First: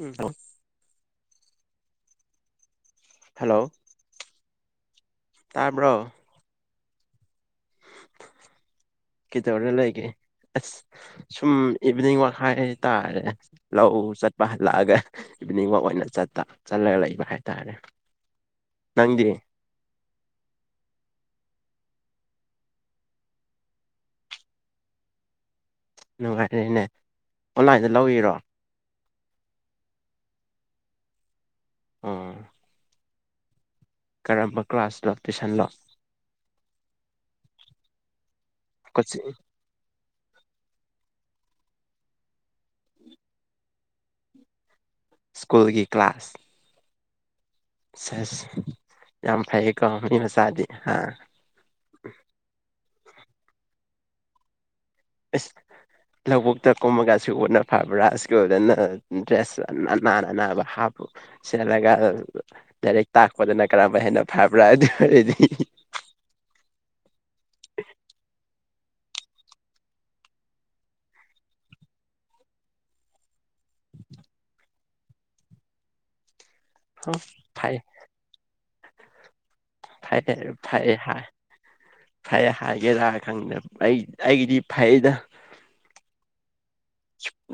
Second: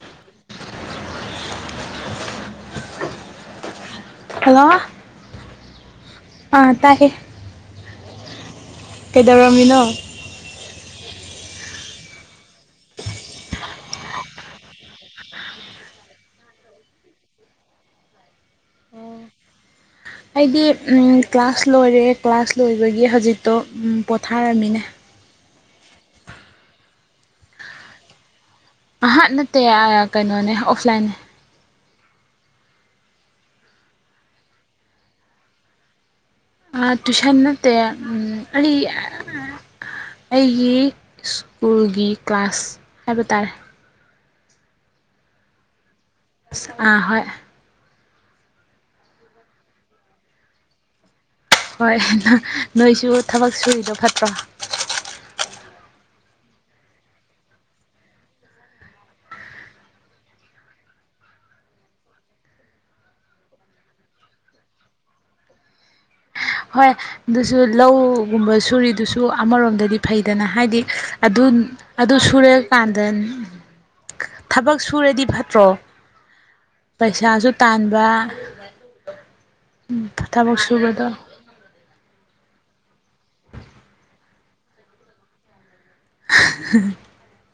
ꯎꯝ hello hello ꯇꯥꯕ꯭ꯔꯣ ꯑꯥ ꯇꯥꯏꯦ ꯀꯈꯤꯇ ꯋꯥꯔꯦ ꯂꯩ ꯂꯩꯒꯦ ꯁ ꯏꯚꯤꯅꯤꯡ ꯋꯥꯛ ꯍꯥꯏꯇꯥꯔꯦ ꯂꯧ ꯆꯠꯄ ꯍꯜꯂꯛꯑꯒ ꯏꯚꯤꯅꯤꯡ ꯋꯥꯛ ꯑꯣꯏꯅ ꯆꯠꯄ ꯆꯠ ꯂ ꯂꯩꯕ ꯍꯥꯏꯇꯥꯔꯦ ꯅꯪꯗꯤ ꯑꯩꯗꯤ ꯀ꯭ꯂꯥꯁ ꯂꯣꯏꯔꯦ ꯀ꯭ꯂꯥꯁ ꯂꯣꯏꯕꯒꯤ ꯍꯧꯖꯤꯛꯇꯣ ꯄꯣꯊꯥꯔꯝꯃꯤꯅꯦ ꯅꯨꯡꯉꯥꯏꯔꯦꯅꯦ ꯑꯣꯟꯂꯥꯏꯟꯗ ꯂꯧꯕꯤꯔꯣ ꯍ ꯅꯠꯇꯦ ꯀꯩꯅꯣꯅꯦ ꯑꯣꯐꯂꯥꯏꯟ ꯑ ꯀꯔꯝꯕ ꯀ꯭ꯂꯥꯁ ꯂꯣ ꯇꯨꯏꯁꯟꯂꯣ ꯇ꯭ꯌꯨꯁꯟ ꯅꯇ ꯑ ꯀꯣꯆꯤꯡ ꯑꯩꯒꯤ ꯁ꯭ꯀꯨꯜꯒꯤ ꯀ꯭ꯂꯥꯁ ꯍꯥꯏꯕ ꯇꯥꯔꯦ ꯁ꯭ꯀꯨꯜꯒꯤ ꯀ꯭ꯂꯥꯁ ꯑꯥ ꯍꯣꯏ ꯁꯁ ꯌꯥꯝ ꯐꯩꯌꯦꯀꯣ ꯃꯤ ꯃꯆꯥꯗꯤ ꯍꯥ ꯍꯣꯏ ꯠꯇ ꯑꯁ ꯂꯧꯕꯨꯛꯇ ꯀꯨꯝꯃꯒꯁꯨ ꯎꯅ ꯐꯕ꯭ꯔꯥ ꯁ꯭ꯀꯨꯜꯗꯅ ꯗ꯭ꯔꯦꯁ ꯅꯥꯟꯅ ꯅꯥꯕ ꯍꯥꯞꯄ ꯁꯦꯠꯂꯒ ꯂꯥꯏꯔꯛ ꯇꯥꯛꯄꯗꯅ ꯀꯔꯝꯕ ꯍꯦꯟꯅ ꯐꯕ꯭ꯔꯥ ꯑꯗꯨ ꯑꯣꯏꯔꯗꯤ [unintelligible] ꯍꯣꯏ ꯑꯗꯨꯁꯨ ꯂꯧꯒꯨꯝꯕ ꯁꯨꯔꯤꯗꯨꯁꯨ ꯑꯃꯔꯣꯝꯗꯗꯤ ꯐꯩꯗꯅ ꯍꯥꯏꯗꯤ ꯑꯗꯨ ꯑꯗꯨ ꯁꯨꯔꯦꯑ ꯀꯥꯟꯗ [unintelligible] ꯊꯕꯛ ꯁꯨꯔꯗꯤ ꯐꯠꯇ꯭ꯔꯣ ꯄꯩꯁꯥꯁꯨ ꯐꯩ ꯇꯥꯟꯕ ꯐꯔꯦ ꯐ ꯊꯕꯛ ꯐꯔꯌꯦ ꯁꯨꯕꯗꯣ ꯍꯥꯏ ꯐꯩ ꯍꯥꯏꯒꯦꯔꯥ ꯈꯪꯗ ꯑꯩ ꯑꯩꯒꯤꯗꯤ ꯐꯩꯩꯅ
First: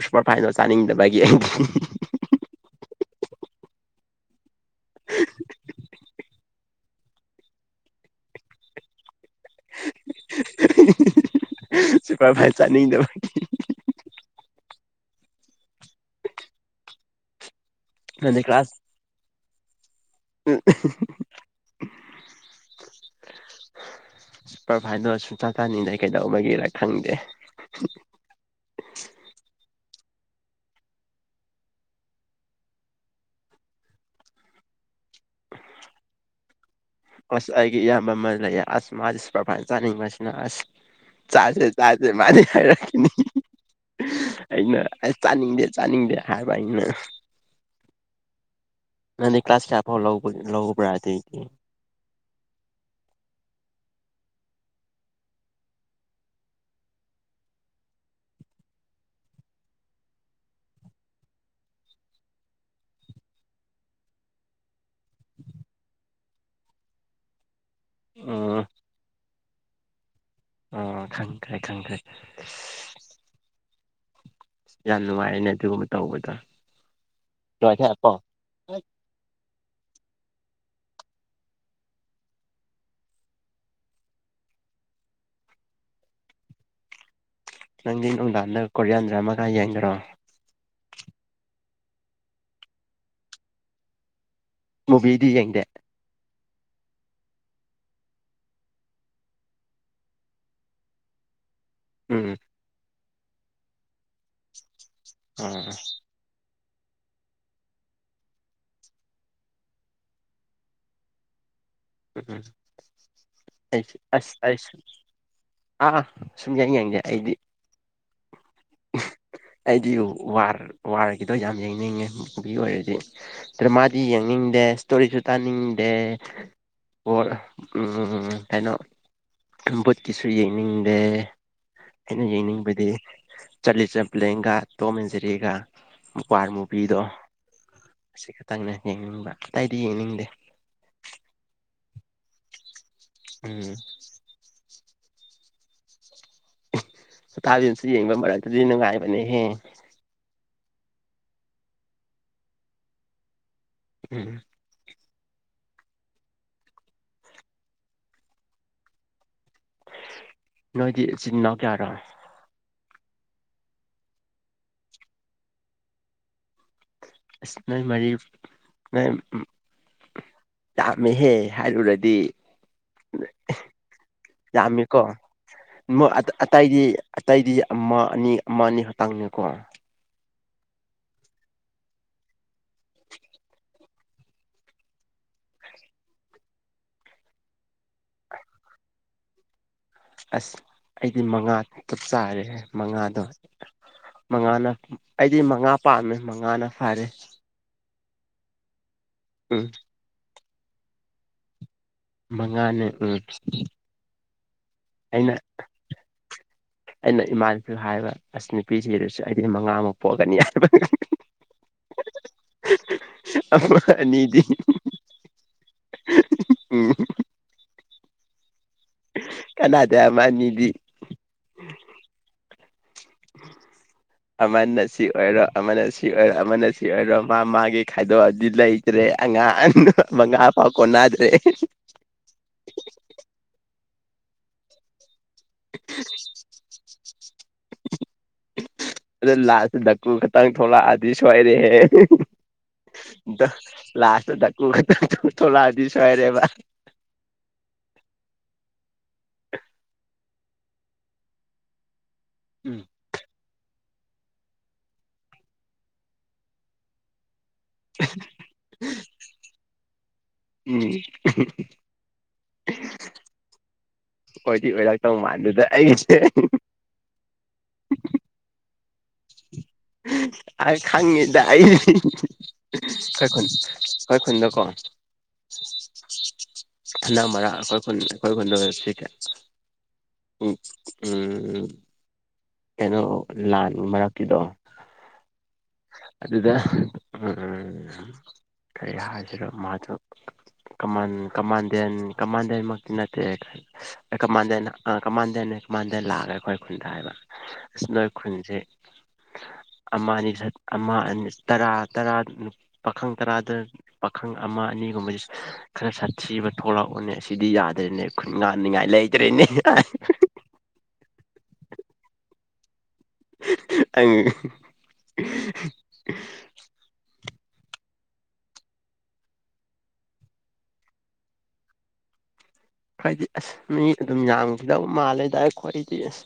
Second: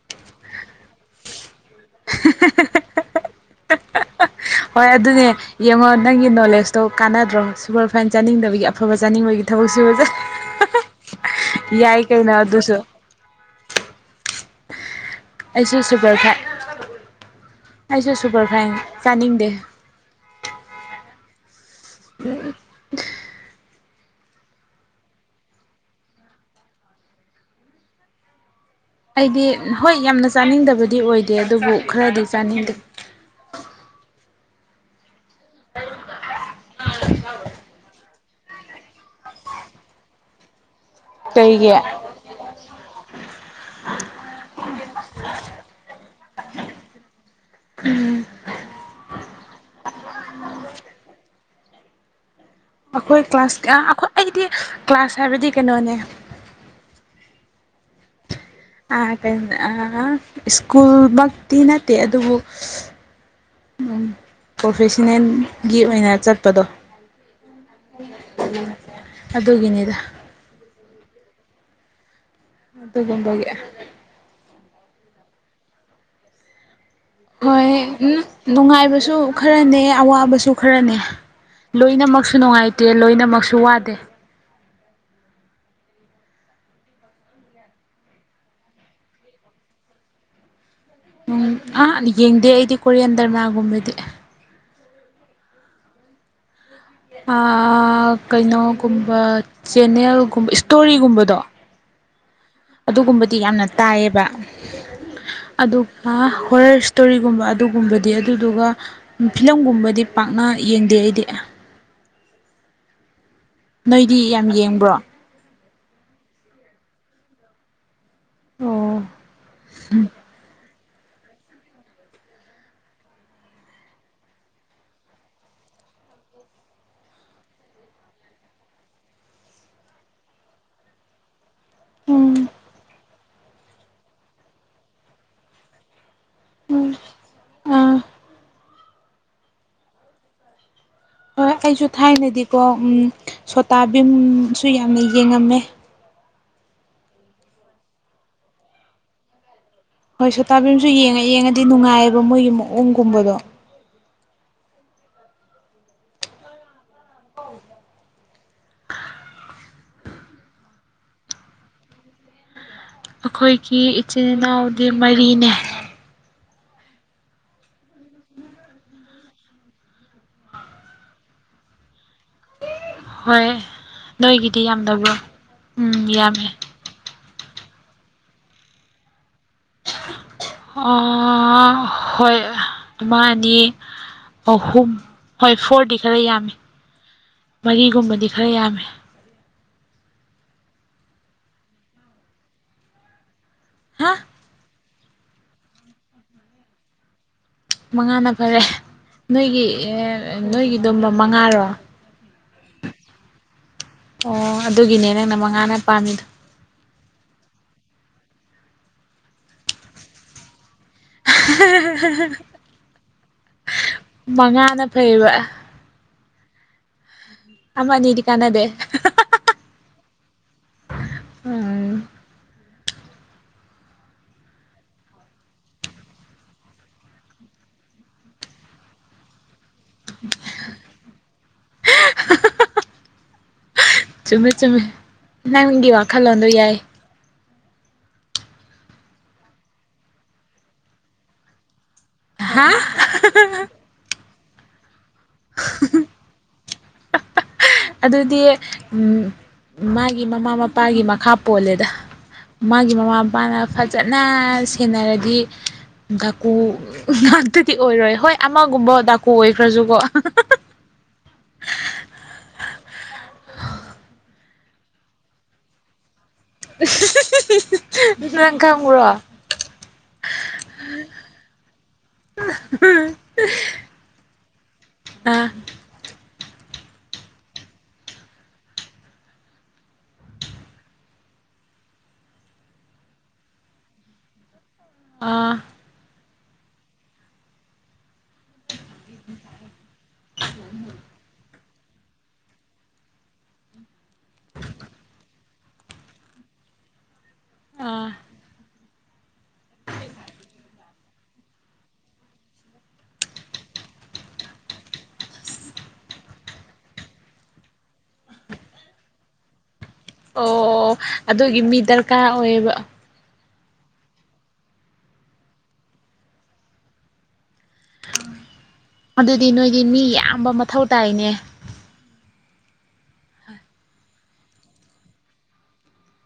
ꯁꯨꯄꯔ ꯐꯥꯏꯅꯜ ꯆꯥꯅꯤꯡꯗꯕꯒꯤ ꯑꯩꯗꯤ ꯍꯣꯏ ꯑꯗꯨꯅꯦ ꯌꯦꯡꯉꯣ ꯅꯪꯒꯤ ꯅꯣꯂꯦꯖ ꯇꯣ ꯀꯥꯟꯅꯗ꯭ꯔꯣ ꯁꯨꯄꯔ ꯐꯥꯏꯟ ꯆꯥꯅꯤꯡꯗꯕꯒꯤ ꯑꯐꯕ ꯆꯥꯅꯤꯡꯕꯒꯤ ꯊꯕꯛꯁꯨ ꯐꯖ ꯌꯥꯏ ꯀꯩꯅꯣ ꯁꯨꯄꯔꯐꯥꯏꯟ ꯑꯗꯨꯁꯨ ꯆꯥꯅꯤꯡꯗꯕ ꯑꯩꯁꯨ ꯁꯨꯄꯔ ꯐꯥꯏꯠ ꯑꯩꯁꯨ ꯅꯪꯗꯤ ꯁꯨꯄꯔ ꯐꯥꯏ ꯀ꯭ꯂꯥꯁ ꯆꯥꯅꯤꯡꯗꯦ ꯎ ꯁꯨꯄꯔꯚꯥꯏꯗꯣ ꯁꯨꯡ ꯆ ꯆꯥꯅꯤꯡꯗꯩ ꯀꯩꯗꯧꯕꯒꯤꯔ ꯈꯪꯗꯦ ꯑꯩꯗꯤ ꯍꯣꯏ ꯌꯥꯝꯅ ꯆꯥꯅꯤꯡꯗꯕꯗꯤ ꯑꯣꯏꯗꯦ ꯑꯗꯨꯕꯨ ꯈꯔꯗꯤ ꯆꯥꯅꯤꯡꯗꯦ ꯎ ꯑꯁ ꯑꯩꯒꯤ ꯏꯌꯥꯝꯕꯃꯜ ꯂꯩꯌꯦ ꯑꯁ ꯃꯥ ꯄꯕꯥꯅ ꯆꯥꯅꯤꯡꯕꯁꯤꯅ ꯑꯁ ꯆꯥꯥꯁꯦ ꯀꯩꯒꯤ ꯆꯥꯁꯦ ꯃꯥꯗꯤ ꯌꯥ ꯔꯈꯤꯅꯤ ꯑꯩꯅ ꯑꯁ ꯆꯥꯅꯤꯡꯗꯦ ꯆꯥꯅꯤꯡꯗꯦ ꯍꯥꯏꯕ ꯑꯩꯅ ꯅꯅꯤ ꯀ꯭ꯂꯥꯁꯐ ꯂꯧꯕ ꯄ ꯑꯩꯈꯣꯏ ꯀ꯭ꯂꯥꯁ ꯑ ꯑꯩꯈꯣꯏ ꯑꯩꯗꯤ ꯀ꯭ꯂꯥꯁ ꯍꯥꯏꯕꯗꯤ ꯀꯩꯅꯣꯅꯦ ꯩꯅ ꯁ꯭ꯀꯨꯜꯃꯛꯇꯤ ꯅꯠꯇꯦ ꯑꯗꯨꯕꯨ ꯎ ꯄ꯭ꯔꯣꯐꯦꯁꯟꯅꯦꯜꯒꯤ ꯑꯣꯏꯅ ꯆꯠꯄꯗꯣ ꯎ ꯑꯗꯨꯒꯤꯅꯤꯗ ꯑꯣ ꯈꯪꯈꯥꯏ ꯈꯪꯈ꯭ꯔꯦ ꯃꯒꯝꯕꯒꯦ ꯌꯥꯝ ꯅꯨꯡꯉꯥꯏꯅꯦ ꯑꯗꯨꯒꯨꯝꯕ ꯇꯧꯕꯗ ꯍꯣꯏ ꯎꯝ ꯅꯨꯡꯉꯥꯏꯕꯁꯨ ꯈꯔꯅꯦ ꯑꯋꯥꯕꯁꯨ ꯈꯔꯅꯦ ꯂꯣꯏꯅꯃꯛꯁꯨ ꯅꯨꯡꯉꯥꯏꯇꯦ ꯂꯣꯏꯅꯃꯛꯁꯨ ꯋꯥꯗꯦ ꯎ ꯅꯪꯗꯤ ꯅꯨꯡꯗꯥꯡꯗ ꯀꯣꯔꯤꯌꯥꯟꯗ꯭ꯔ ꯑꯃꯒ ꯌꯦꯡꯗꯔꯣ ꯎꯝ ꯑꯥ ꯌꯦꯡꯗꯦ ꯑꯩꯗꯤ ꯀꯣꯔꯤꯌꯥꯟ ꯗꯔꯃꯥꯒꯨꯝꯕꯗꯤ ꯃꯨꯕꯤꯗꯤ ꯌꯦꯡꯗꯦ ꯀꯩꯅꯣꯒꯨꯝꯕ ꯆꯦꯟꯅꯦꯜꯒꯨꯝꯕ ꯏꯁꯇꯣꯔꯤꯒꯨꯝꯕꯗꯣ ꯎꯝ ꯑꯗꯨꯒꯨꯝꯕꯗꯤ ꯌꯥꯝꯅ ꯇꯥꯏꯌꯦꯕ ꯑꯥ ꯑꯗꯨꯒ ꯍꯣꯔꯔ ꯏꯁꯇꯣꯔꯤꯒꯨꯝꯕ ꯑꯗꯨꯒꯨꯝꯕꯗꯤ ꯑꯗꯨꯗꯨꯒ ꯐꯤꯂꯝꯒꯨꯝꯕꯗꯤ ꯄꯥꯛꯅ ꯌꯦꯡꯗꯦ ꯑꯩꯗꯤ ꯎꯝ ꯎꯝ ꯑꯩꯁꯨ ꯅꯣꯏꯗꯤ ꯑꯁ ꯌꯥꯝ ꯑꯩꯁꯨ ꯌꯦꯡꯕ꯭ꯔꯣ ꯑꯥ ꯁꯨꯝ ꯌꯦꯡ ꯌꯦꯡꯁꯦ ꯑꯩꯗꯤ ꯑꯣ ꯑꯩꯗꯤ ꯋꯥꯔ ꯋꯥꯔꯒꯤꯗꯣ ꯌꯥꯝ ꯌꯦꯡꯅꯤꯡꯉꯦ ꯃꯨꯚꯤ ꯑꯣꯏꯔꯗꯤ ꯗ꯭ꯔꯃꯥꯗꯤ ꯌꯦꯡꯅꯤꯡꯗꯦ ꯏꯁꯇꯣꯔꯤꯁꯨ ꯇꯥꯅꯤꯡꯗꯦ ꯑꯦ ꯍ ꯎꯝ ꯀꯩꯅꯣ ꯕꯨꯣꯠꯀꯤꯁꯨ ꯌꯦꯡꯅꯤꯡꯗꯦ ꯑꯩꯅ ꯎꯝ ꯌꯦꯡꯅꯤꯡꯕꯗꯤ ꯆꯠꯂꯤ ꯆꯦꯝꯄ꯭ꯂꯦꯟꯒ ꯇꯣꯝ ꯏꯟꯖꯔꯤꯒ ꯃꯄꯥꯔ ꯃꯨꯕꯤꯗꯣ ꯑꯥ ꯑꯁꯤ ꯈꯛꯇꯪꯅꯦ ꯌꯦꯡꯅꯤꯡꯕ ꯑꯇꯩꯏꯗꯤ ꯌꯦꯡꯅꯤꯡꯗꯦ ꯍꯣꯏ ꯑꯩꯁꯨ ꯊꯥꯏꯅꯗꯤꯀꯣ ꯎꯝ ꯁꯣꯇꯥꯕꯤꯝꯁꯨ ꯌꯥꯝꯅ ꯌꯦꯡꯉꯝꯃꯦ ꯍꯇꯥꯕꯤꯁꯨ ꯌꯦꯡꯕ ꯃꯔꯛꯇꯗꯤ ꯅꯨꯡꯉꯥꯏꯕꯅꯦꯍꯦ ꯍꯣꯏ ꯁꯣꯇꯥꯕꯤꯝꯁꯨ ꯌꯦꯡꯉ ꯌꯦꯡꯉꯗꯤ ꯅꯨꯡꯉꯥꯏꯑꯕ ꯃꯣꯏꯒꯤ ꯃꯑꯣꯡꯒꯨꯝꯕꯗꯣ ꯎꯝ ꯅꯣꯏꯗꯤ ꯏꯆꯤꯟ ꯏꯅꯥꯎ ꯀꯌꯥꯔꯣ ꯑꯩꯈꯣꯏꯒꯤ ꯏꯆꯤꯟ ꯏꯅꯥꯎꯗꯤ ꯃꯔꯤꯅꯦ ꯅꯣꯏ ꯃꯔꯤ ꯅꯣꯏ ꯌꯥꯝꯥꯃꯦꯍꯦ ꯍꯥꯏꯔꯨꯔꯗꯤ ꯍꯣꯏ ꯅꯣꯏꯒꯤꯗꯤ ꯌꯥꯝꯃꯤꯀꯣ ꯌꯥꯝꯗꯕ꯭ꯔꯣ ꯎꯝ ꯌꯥꯝꯃꯦ ꯑꯇꯩꯗꯤ ꯑꯇꯩꯗꯤ ꯑꯃ ꯑꯅꯤ ꯑꯃ ꯑꯅꯤ ꯈꯛꯛꯇꯥꯡꯅꯦꯀꯣ ꯍꯣꯏ ꯑꯗꯨꯃ ꯑꯅꯤ ꯑꯍꯨꯝ ꯍꯣꯏ ꯐꯣꯔꯗꯤ ꯈꯔ ꯌꯥꯝꯃꯤ ꯃꯔꯤꯒꯨꯝꯕꯗꯤ ꯈꯔ ꯌꯥꯝꯃꯤ ꯑꯁ ꯑꯩꯗꯤ ꯃꯉꯥ ꯆꯞ ꯆꯥꯔꯦ ꯃꯉꯥꯗꯣ ꯍꯥ ꯃꯉꯥꯅ ꯑꯩꯗꯤ ꯃꯉꯥ ꯄꯥꯝꯃꯦ ꯃꯉꯥꯅ ꯐꯔꯦ ꯃꯉꯥꯅ ꯐꯔꯦ ꯅꯣꯏꯒꯤ ꯎꯝ ꯅꯣꯏꯒꯤꯗꯨ ꯃꯉꯥꯔꯣ ꯃꯉꯥꯅꯦ ꯔ ꯑꯣ ꯑꯗꯨꯒꯤꯅꯦ ꯑꯩꯅ ꯅꯪꯅ ꯃꯉꯥꯅ ꯄꯥꯝꯃꯤꯗꯣ ꯑꯩꯅ ꯏꯃꯥꯥꯟ ꯑꯗꯨ ꯍꯥꯏꯕ ꯑꯁ ꯅꯨꯄꯤꯁꯤꯗꯁꯨ ꯑꯩꯗꯤ ꯃꯉꯥꯃꯨꯛ ꯄꯣꯛꯀꯅꯤ ꯍꯥꯏꯕ ꯑꯃ ꯑꯅꯤꯗꯤ ꯃꯉꯥꯅ ꯐꯩꯕ ꯎꯝ ꯑꯃ ꯅꯗꯤ ꯀꯥꯟꯅꯥꯗꯦ ꯀꯅꯥꯗ ꯃꯥꯅꯤꯗꯤ ꯎꯝ [unintelligible] ꯑꯃꯅ ꯁꯤ ꯑꯣꯏꯔꯣ ꯑꯃꯅ ꯁꯤ ꯑꯣꯏꯔꯣ ꯑꯃꯅ ꯁꯤ ꯑꯣꯏꯔꯣ ꯃꯥ ꯃꯥꯒꯤ ꯈꯥꯏꯗꯣꯛꯑꯗꯤ ꯂꯩꯇ꯭ꯔꯦ ꯑꯉꯥꯡ ꯃ ꯉꯥ ꯐꯥꯎ ꯀꯅꯗ꯭ꯔꯦ [unintelligible] ꯆꯨꯝꯃꯦ ꯆꯨꯝꯃꯦ ꯅꯪꯒꯤ ꯋꯥꯈꯜꯂꯣꯟꯗꯣ ꯌꯥꯏ ꯑꯗꯩ ꯂꯥꯛꯑꯁꯤꯦ ꯅꯛꯀꯨ ꯈꯛꯇꯪ ꯊꯣꯛꯂꯛꯑꯗꯤ ꯁꯣꯏꯔꯦꯍꯦ ꯍꯥ ꯂꯥꯁ ꯊ ꯊ ꯊꯣꯛꯂꯑꯗꯤ ꯁ ꯍꯏꯔꯦꯕ ꯑꯗꯨꯗꯤ ꯎ ꯃꯥꯒꯤ ꯃꯃꯥ ꯃꯄꯥꯒꯤ ꯃꯈꯥ ꯄꯣꯜꯂꯦꯗ ꯎꯝ ꯃꯥꯒꯤ ꯃꯃꯥ ꯃꯄꯥꯅ ꯐꯖꯅ ꯁꯦꯟꯅꯔꯗꯤ ꯀꯨ ꯉꯥꯛꯇ ꯇꯤ ꯑꯣꯏꯔꯣꯏ ꯍꯣꯏ ꯑꯃꯒꯨꯝꯕ ꯗꯥꯀꯨ ꯑꯣꯏꯈ꯭ꯔꯁꯨꯀꯣ ꯎꯝ ꯑ ꯍꯗꯤꯤ ꯑꯣꯏꯔꯛꯇꯧ ꯃꯥꯟ ꯑꯗꯨꯗ ꯑꯩꯁꯦ ꯅꯪ ꯈꯪꯉ꯭ꯔꯣ ꯈꯉꯉꯦꯗꯏ ꯀ ꯀ ꯍꯗꯀꯣ ꯑ ꯑꯅ ꯃꯔꯛ ꯑꯩꯈꯣꯏ ꯈꯨ ꯑꯩꯈꯣꯏ ꯈꯨꯟꯗ ꯁꯤꯁꯦ ꯎꯝ ꯀꯩꯅꯣ ꯂꯥꯟ ꯃꯔꯛꯀꯤꯗꯣ ꯑꯥ ꯑꯗꯨꯗꯗ ꯀꯔꯤ ꯍꯥꯏꯁꯤꯔꯣ ꯃꯥꯗꯨꯣ ꯀꯃꯥꯟ ꯀꯃꯥꯟ ꯗꯦꯟ ꯀꯃꯥꯟꯗꯦꯟꯃꯛꯇꯤ ꯅꯠꯇꯦ ꯀꯃꯥꯟꯗꯦꯟ ꯀꯃꯥꯟꯗꯦꯟ ꯃꯥꯟꯗ ꯂꯥꯛꯑꯒ ꯑꯩꯈꯣꯏ ꯈꯨꯟꯗ ꯍꯥꯏꯕ ꯑꯁꯤ ꯅꯣꯏ ꯑꯥ ꯈꯨꯟꯁꯦ ꯑꯃ ꯑꯅꯤ ꯁ ꯑꯃ ꯑ ꯇꯔꯥ ꯇꯔꯥ ꯄꯥꯈꯪ ꯇꯔꯥꯗ ꯄꯥꯈꯪ ꯑꯃ ꯑꯅꯤꯒꯨꯝꯕꯕꯁꯤ ꯈꯔ ꯁꯥꯊꯤꯕ ꯊꯣꯛꯂꯛꯑꯣꯅꯦ ꯁꯤꯗꯤ ꯌꯥꯗ꯭ꯔꯦꯅꯦ ꯈꯨꯟ ꯉꯥꯟꯅꯤꯡꯉꯥꯏ ꯂꯩꯇ꯭ꯔꯦꯅꯦ ꯑꯣ ꯑꯗꯨꯒꯤ ꯃꯤ ꯗꯔꯀꯥꯔ ꯑꯣꯏꯌꯦꯕ ꯑꯉ ꯑꯗꯨꯗꯤ ꯅꯣꯏꯒꯤ ꯃꯤ ꯌꯥꯝꯌꯥꯝꯕ ꯃꯊꯧ ꯇꯥꯏꯅꯦ ꯍꯥꯏꯗꯤ ꯑꯁ ꯃꯤ ꯑꯗꯨꯝ ꯌꯥꯝꯡꯒꯗꯕ ꯃꯥꯜꯂꯦꯗꯏ ꯈ꯭ꯋꯥꯗꯤ ꯑꯁ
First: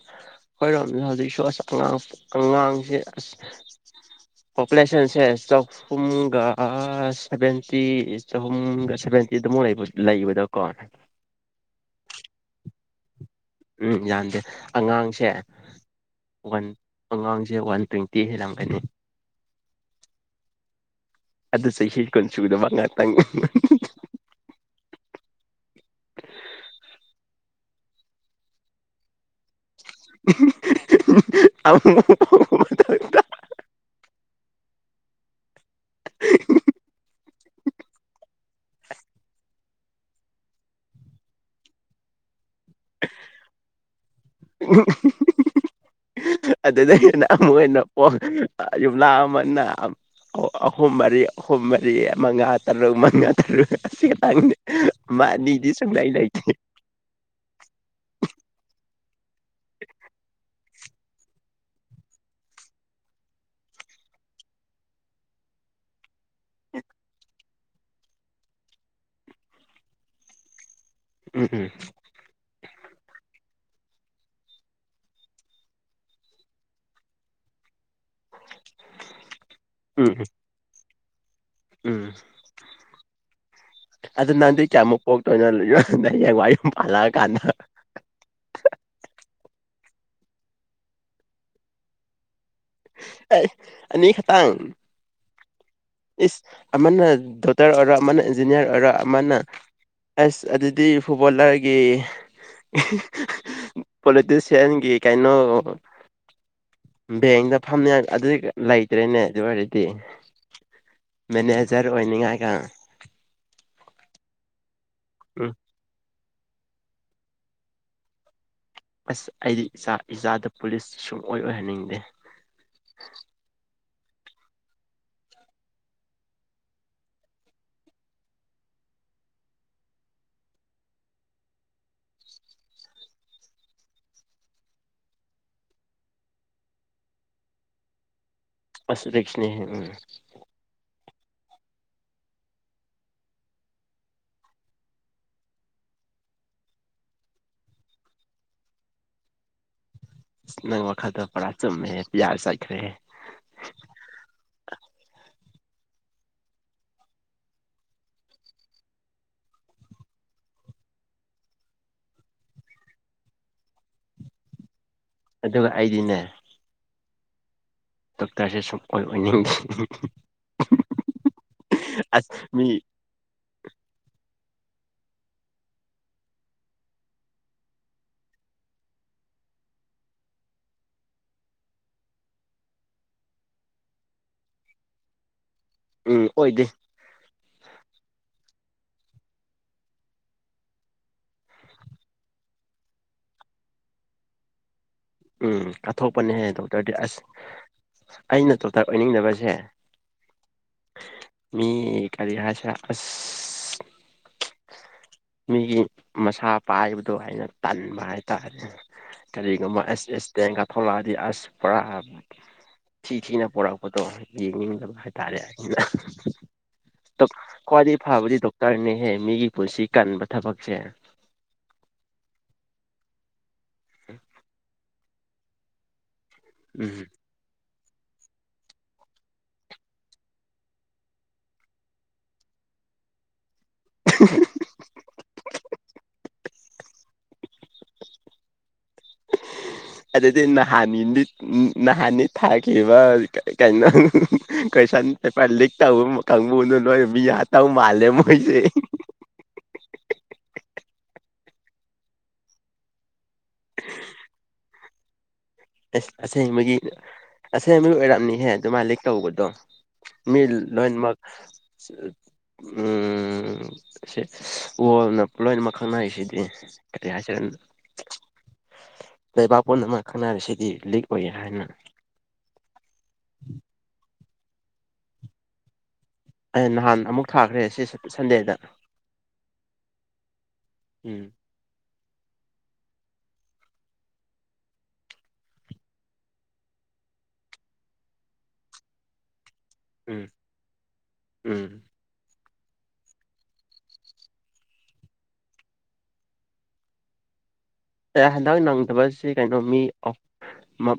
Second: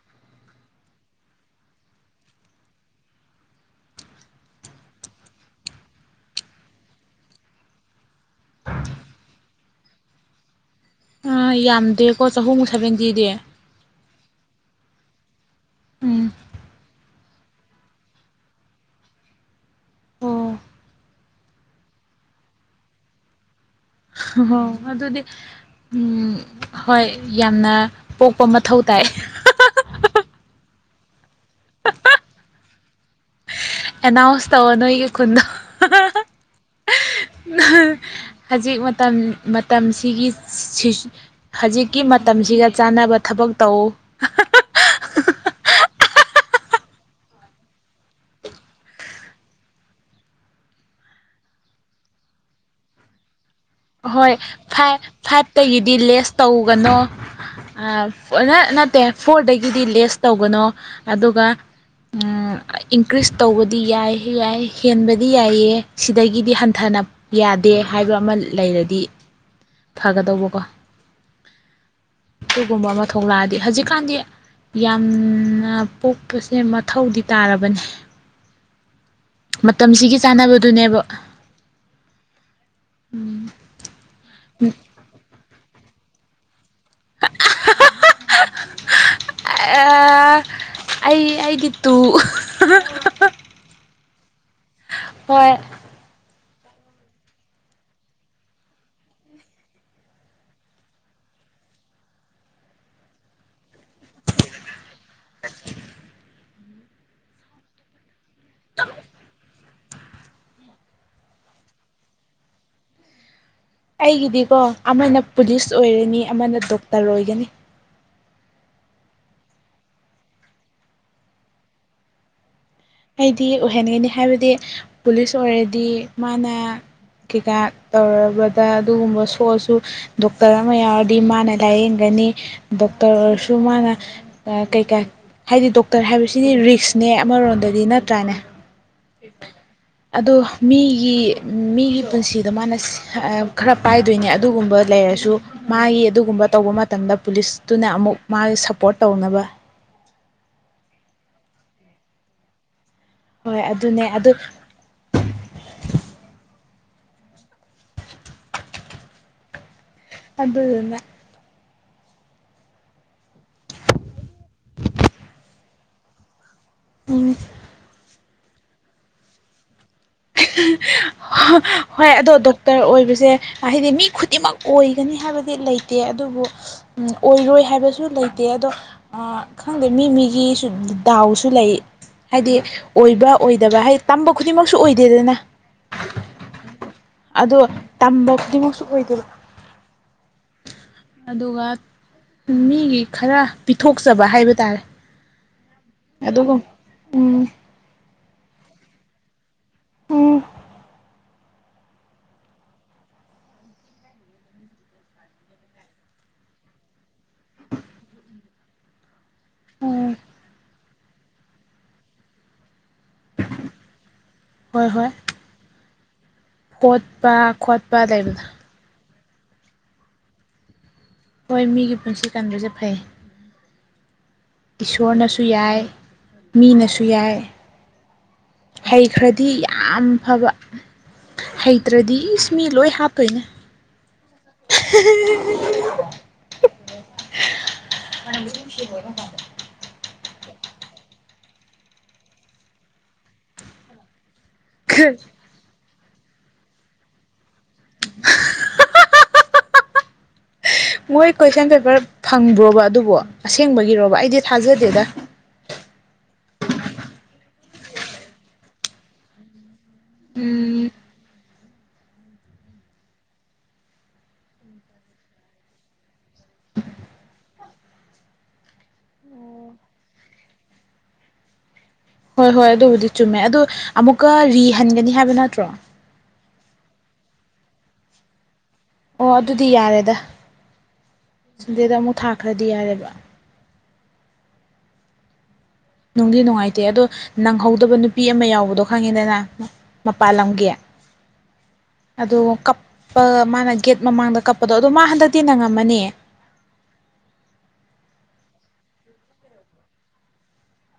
ꯣꯏꯔꯣꯝꯃꯦ ꯍꯧꯖꯤꯛꯁꯨ ꯑꯁ ꯑꯉꯥꯡ ꯑꯉꯥꯡꯁꯦ ꯑꯁ ꯄꯣꯄꯨꯂꯦꯁꯟꯁꯦ ꯆꯍꯨꯝꯒ ꯁꯚꯦꯟꯇꯤ ꯆꯍꯨꯝꯒ ꯦꯟꯇ ꯂꯩꯕꯗꯀꯣ ꯑꯥ ꯌꯥꯝꯗꯦꯀꯣ ꯆꯍꯨꯝꯃꯨꯛ ꯁꯕꯦꯟꯇꯤꯗꯤ ꯎꯝ ꯌꯥꯗꯦ ꯑꯉꯥꯡꯁꯦ ꯎꯝ ꯋꯥꯟ ꯑꯉꯥꯡꯁꯦ ꯁꯦ ꯋꯥꯟ ꯇ꯭ꯋꯦꯟꯇꯤ ꯍꯦꯜꯂꯝꯒꯅꯤ ꯑꯣ ꯑꯗꯨ ꯆꯍꯤ ꯀꯨꯟ ꯁꯨꯗꯕ ꯉꯥꯛꯇꯪ ꯍꯣ ꯑꯗꯨꯗꯤ ꯎꯝ ꯍꯣꯏ ꯌꯥꯝꯅ ꯄꯣꯛꯄ ꯃꯊꯧ ꯇꯥꯏ ꯑꯗ ꯑꯦꯅꯥꯎꯟꯁ ꯇꯧ ꯅꯣꯏꯒꯤ ꯈꯨꯟꯗꯣ ꯍꯧꯖꯤꯛ ꯃꯇꯝ ꯃꯇꯝꯁꯤꯒꯤ ꯍꯧꯖꯤꯛꯀꯤ ꯃꯇꯝꯁꯤꯒ ꯆꯥꯅꯕ ꯊꯕꯛ ꯇꯧ ꯑꯗꯨꯗꯒꯤꯅ ꯑꯃꯨꯛ ꯍꯅ ꯄ ꯌꯨꯝꯂꯥ ꯑꯃꯟꯅ ꯑꯣ ꯑꯍꯣꯝꯕꯔꯤ ꯑꯍꯣꯝꯕꯔꯤ ꯃꯉꯥ ꯇꯔꯨꯛ ꯃꯪꯉ ꯑꯣꯏ ꯐꯥꯏꯚ ꯑꯅꯤꯗꯤ ꯐꯥꯏꯚꯇꯒꯤꯗꯤ ꯁꯨꯡꯂꯩ ꯂꯦꯁ ꯂꯩꯇꯦ ꯇꯧꯒꯅꯣ ꯅꯠꯇꯦ ꯐꯣꯔꯗꯒꯤꯗꯤ ꯂꯦꯁ ꯇꯧꯒꯅꯣ ꯑꯗꯨꯒ ꯏꯟꯀ꯭ꯔꯤꯁ ꯇꯧꯕꯗꯤ ꯌꯥꯏ ꯌꯥꯏ ꯍꯦꯟꯕꯗꯤ ꯌꯥꯏꯑ ꯁꯤꯗꯒꯤꯗꯤ ꯍꯟꯊ ꯅ ꯌꯥꯗꯦ ꯍꯥꯏꯕ ꯑꯃ ꯂꯩꯔꯗꯤ ꯐꯒꯗꯧꯕꯀꯣ ꯎꯝ ꯎꯝ ꯑꯗꯨꯒꯨꯝꯕ ꯑꯃ ꯊꯣꯛꯂꯛꯑꯗꯤ ꯍꯧꯖꯤꯛꯀꯥꯟꯗꯤ ꯌꯥꯝꯅ ꯄꯣꯛꯄꯁꯦ ꯃꯊꯧꯗꯤ ꯇꯥꯔꯕꯅꯦ ꯎꯝ ꯎꯝ ꯃꯇꯝꯁꯤꯒꯤ ꯆꯥꯅꯕꯗꯨꯅꯦꯕ ꯎꯝ ꯑꯗ ꯅꯥꯟꯗꯤ ꯀꯌꯥꯃꯨꯛ ꯄꯣꯛꯒ ꯇꯅ ꯂꯩꯣ ꯅ ꯋꯥꯏ ꯄꯂ ꯀꯥꯟꯅ ꯑꯩ ꯑꯩꯒꯤ ꯇꯨ ꯑꯦꯅꯤ ꯈ ꯇ ꯍꯣꯏ ꯑꯃꯅ ꯗꯣꯛꯇꯔ ꯑꯣꯏꯔꯅ ꯏꯟꯖꯅꯤꯌꯥꯔ ꯑꯣꯏꯔ ꯑꯃꯅ ꯑꯁ ꯑꯗꯨꯗꯤ ꯐꯨꯠꯕꯣꯂꯔꯒꯤ ꯄꯣꯂꯤꯇꯤꯁꯤꯌꯥꯟꯒꯤ ꯀꯩꯅꯣ ꯕꯦꯡꯗ ꯐꯝꯃꯦ ꯑꯗꯨꯗꯤ ꯂꯩꯇ꯭ꯔꯦꯅꯦ ꯑꯗꯨ ꯑꯣꯏꯔꯗꯤ ꯃꯦꯅꯦꯖꯔ ꯑꯣꯏꯅꯤꯡꯉꯥꯏꯒ ꯑꯩꯒꯤꯗꯤꯀꯣ ꯑꯃꯅ ꯎꯝ ꯄꯨꯂꯤꯁ ꯑꯣꯏꯔꯅꯤ ꯑꯃꯅ ꯗꯣꯛꯇꯔ ꯑꯣꯏꯒꯅꯤ ꯑꯁ ꯑꯩꯗꯤ ꯏꯆꯥ ꯏꯆꯥꯗ ꯄꯨꯂꯤꯁ ꯁꯨꯡꯑꯣ ꯑꯣꯏꯍꯟꯅꯤꯡꯗꯦ ꯑꯩꯗꯤ ꯑꯣꯏꯍꯟꯒꯅꯤ ꯍꯥꯏꯕꯗꯤ ꯄꯨꯂꯤꯁ ꯑꯣꯏꯔꯗꯤ ꯃꯥꯅ ꯀꯩꯀꯥ ꯇꯧꯔꯕꯗ ꯑꯗꯨꯒꯨꯝꯕ ꯁꯣꯛꯑꯁꯨ ꯗꯣꯛꯇꯔ ꯑꯃ ꯌꯥꯎꯔꯗꯤ ꯃꯥꯅ ꯂꯥꯏꯌꯦꯡꯒꯅꯤ ꯗꯣꯛꯇꯔ ꯑꯣꯏꯔꯁꯨ ꯃꯥꯅ ꯀꯩꯀꯥ ꯍꯥꯏꯗꯤ ꯗꯣꯛꯇꯔ ꯍꯥꯏꯕꯁꯤꯗꯤ ꯔꯤꯛꯁꯅꯦ ꯑꯃꯔꯣꯝꯗꯗꯤ ꯅꯠꯇ꯭ꯔꯥꯅꯦ ꯑꯁꯗꯁꯅꯦꯍꯦ ꯎꯝ ꯒꯤ ꯃꯤꯒꯤ ꯄꯨꯟꯁꯤꯗ ꯃꯥꯅ ꯈꯔ ꯄꯥꯏꯗꯣꯏꯅꯦ ꯑꯗꯨꯒꯨꯝꯕ ꯂꯩꯔꯁꯨ ꯃꯥꯒꯤ ꯑꯗꯨꯒꯨꯝꯕ ꯇꯧꯕ ꯃꯇꯝꯗ ꯄꯨꯂꯤꯁꯇꯨꯅ ꯑꯃꯨꯛ ꯃꯥꯒꯤ ꯁꯞꯄꯣꯔꯠ ꯇꯧꯅꯕ ꯅꯪ ꯋꯥꯈꯜꯗ ꯄꯔꯥ ꯆꯨꯝꯃꯦꯦ ꯄꯤꯌꯥꯔ ꯆꯥꯏꯠꯈ꯭ꯔꯦ ꯍꯣꯏ ꯑꯗꯨꯅꯦ ꯑꯗꯨ ꯑꯗꯨꯗꯟꯅ ꯑꯗꯨꯒ ꯑꯩꯗꯤꯅꯦ ꯎ ꯗꯣꯛꯇꯔꯁꯦ ꯁꯨꯡꯑꯣꯣꯏ ꯑꯣꯏꯅꯤꯡꯗꯦ ꯍꯣꯏ ꯑꯁ ꯑꯗꯣ ꯃꯤ ꯗꯣꯛꯇꯔ ꯑꯣꯏꯕꯁꯦ ꯍꯥꯏꯗꯤ ꯃꯤ ꯈꯨꯗꯤꯡꯃꯛ ꯑꯣꯏꯒꯅꯤ ꯍꯥꯏꯕꯗꯤ ꯂꯩꯇꯦ ꯑꯗꯨꯕꯨ ꯑꯣꯏꯔꯣꯏ ꯍꯥꯏꯕꯁꯨ ꯂꯩꯇꯦ ꯑꯗꯣ ꯈꯪꯗꯦ ꯃꯤ ꯃꯤꯒꯤꯁꯨ ꯗꯥꯎꯁꯨ ꯂꯩ ꯍꯥꯏꯗꯤ ꯑꯣꯏꯕ ꯑꯣꯏꯗꯕ ꯍꯥꯏꯗꯤ ꯇꯝꯕ ꯈꯨꯗꯤꯡꯃꯛꯁꯨ ꯑꯣꯏꯗꯦꯗꯅ ꯎꯝ ꯑꯣꯏꯗꯦ ꯑꯗꯣ ꯇꯝꯕ ꯈꯨꯗꯤꯡꯃꯛꯁꯨ ꯑꯣꯏꯗꯣꯏꯅ ꯑꯗꯨꯒ ꯃꯤꯒꯤ ꯈꯔ ꯄꯤꯊꯣꯛꯆꯕ ꯍꯥꯏꯕ ꯇꯥꯔꯦ ꯎꯝ ꯀꯠꯊꯣꯛꯄꯅꯦꯍꯦ ꯑꯗꯨꯒ ꯗꯣꯛꯇꯔꯗꯤ ꯑꯁ ꯎꯝ ꯑꯩꯅ ꯗꯣꯛꯇꯔ ꯑꯣꯏꯅꯤꯡꯗꯕꯁꯦ ꯎꯝ ꯃꯤ ꯑꯦꯥꯗꯤ ꯍꯥꯏꯥꯁ ꯑ ꯃꯤꯒꯤ ꯃꯁꯥ ꯄꯥꯏꯕꯗꯣ ꯑꯩꯅ ꯇꯟꯕ ꯍꯥꯏꯇꯥꯥꯔꯦꯅꯦ ꯀꯔꯤꯒꯨꯝꯕ ꯑꯦꯁ ꯑꯦꯁ ꯇꯦꯡꯒ ꯊꯣꯛꯂꯛꯑꯗꯤ ꯑꯁ ꯄꯨꯔꯥ ꯊꯤ ꯊꯤꯅ ꯄꯣꯔꯛꯄꯗꯣ ꯍꯣꯏ ꯌꯦꯡꯅꯤꯡꯗꯕ ꯍꯣꯏ ꯍꯥꯏꯇꯥꯔꯦ ꯑꯩꯅ ꯐꯣꯠꯄ ꯈꯣꯠꯄ ꯈ꯭ꯋꯥꯏꯗꯒꯤ ꯐꯕꯗꯤ ꯂꯩꯕꯗꯣ ꯗꯣꯛꯇꯔꯅꯦꯍꯦ ꯃꯤꯒꯤ ꯄꯨꯟꯁꯤ ꯀꯟꯕ ꯊꯕꯛꯁꯦ ꯍꯣꯏ ꯃꯤꯒꯤ ꯄꯨꯟꯁꯤ ꯀꯟꯕꯁꯦ ꯐꯩ ꯎꯝ ꯏꯁꯣꯔꯅꯁꯨ ꯌꯥꯏ ꯃꯤꯅꯁꯨ ꯎꯝ ꯌꯥꯏ ꯍꯩꯈ꯭ꯔꯗꯤ ꯌꯥꯝ ꯐꯕ ꯍꯩꯇ꯭ꯔꯗꯤ ꯏꯁ ꯃꯤ ꯂꯣꯏ ꯍꯥꯞꯇꯣꯏꯅꯦ ꯁꯨ ꯑꯗꯨꯗꯤ ꯅꯍꯥꯟ ꯅꯍꯥꯟꯅꯤ ꯊꯥꯈꯤꯕ ꯀꯩꯅꯣ ꯈꯁꯥꯟ ꯄꯦꯄꯔ ꯂꯤꯈꯛꯇ ꯃꯈ ꯃ ꯑꯣꯏ ꯃꯤ ꯌꯥ ꯇꯥꯎ ꯃꯥꯂꯃꯣꯏꯁꯦ ꯃꯣꯏ ꯀꯣꯏꯁꯟ ꯄꯦꯄꯔ ꯐꯪꯕ꯭ꯔꯣꯕ ꯑꯗꯨꯕꯣ ꯑꯁꯦꯡꯕꯒꯤꯔꯣꯕ ꯑꯩꯗꯤ ꯊꯥꯖꯗꯦꯗ ꯁ ꯑꯁꯦꯡꯕꯒꯤ ꯑꯁꯦꯡꯕꯒꯤ ꯑꯣꯏꯔꯝꯑꯅꯤꯍꯦ ꯑꯗꯨꯃ ꯂꯤꯛ ꯇꯧꯕꯗꯣ ꯃꯤ ꯎꯝ ꯂꯦꯟꯃꯔꯛ ꯎꯝ ꯁꯤ ꯑꯣꯅ ꯂꯣꯏꯅ ꯃꯈꯪꯅꯅꯥꯏꯁꯤꯗꯤ ꯀꯔꯤ ꯍꯥꯏꯖꯔꯒꯦ ꯎꯝ ꯂꯩꯕꯥꯛꯄꯨꯝꯃꯛ ꯈꯪꯅꯔꯤꯁꯤꯗꯤ ꯂꯤꯛ ꯑꯣꯏꯒꯦ ꯍꯥꯏꯅ ꯛꯀ ꯔꯤ ꯍꯟꯒꯅꯤ ꯍꯥꯏꯕ ꯅꯠꯇ꯭ꯔꯣ ꯑꯩ ꯅꯍꯥꯟ ꯑꯃꯨꯛ ꯊꯥꯈ꯭ꯔꯦ ꯁꯤ ꯁꯟꯗꯦꯗ ꯑꯣ ꯑꯗꯨꯗꯤ ꯌꯥꯔꯦꯗ ꯎꯝ ꯁꯟꯗꯦꯗ ꯑꯃꯨꯛ ꯊꯥꯈ꯭ꯔꯗꯤ ꯌꯥꯔꯦꯕ ꯅꯨꯡꯗꯤ ꯅꯨꯡꯉꯥꯏꯇꯦ ꯑꯗꯣ ꯅꯪꯍꯧꯗꯕ ꯅꯨꯄꯤ ꯑꯃ ꯌꯥꯎꯕꯗꯣ ꯈꯪꯉꯦꯗꯅ ꯎꯝ ꯃꯄꯥꯜ ꯂꯝꯒꯤ ꯎꯝ ꯑꯗꯣ ꯀꯞꯄ ꯃꯥꯅ ꯒꯦꯠ ꯃꯃꯥꯡꯗ ꯀꯞꯄꯗꯣ ꯑꯗꯣ ꯃꯥ ꯍꯟꯗꯛꯇꯤ ꯅꯪꯉꯝꯃꯅꯤ [inaudible] ꯑꯦ ꯍꯟꯗꯛ ꯅꯪꯗꯕꯁꯤ ꯀꯩꯅꯣ ꯃꯤ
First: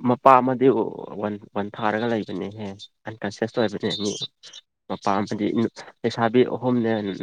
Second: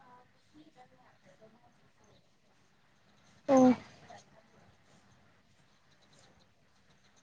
ꯃꯄꯥ ꯑꯃꯗꯤ ꯋꯥꯟ ꯋꯥꯟ ꯊꯥꯔꯒ ꯂꯩꯕꯅꯦꯍꯦ ꯑꯟꯀꯟꯁꯤꯁ ꯑꯣ ꯑꯣꯏꯕꯅꯦ ꯃꯤ ꯃꯄꯥ ꯑꯃꯗꯤ ꯂꯩꯁꯥꯕꯤ ꯑꯍꯨꯝꯅꯦ ꯅꯪ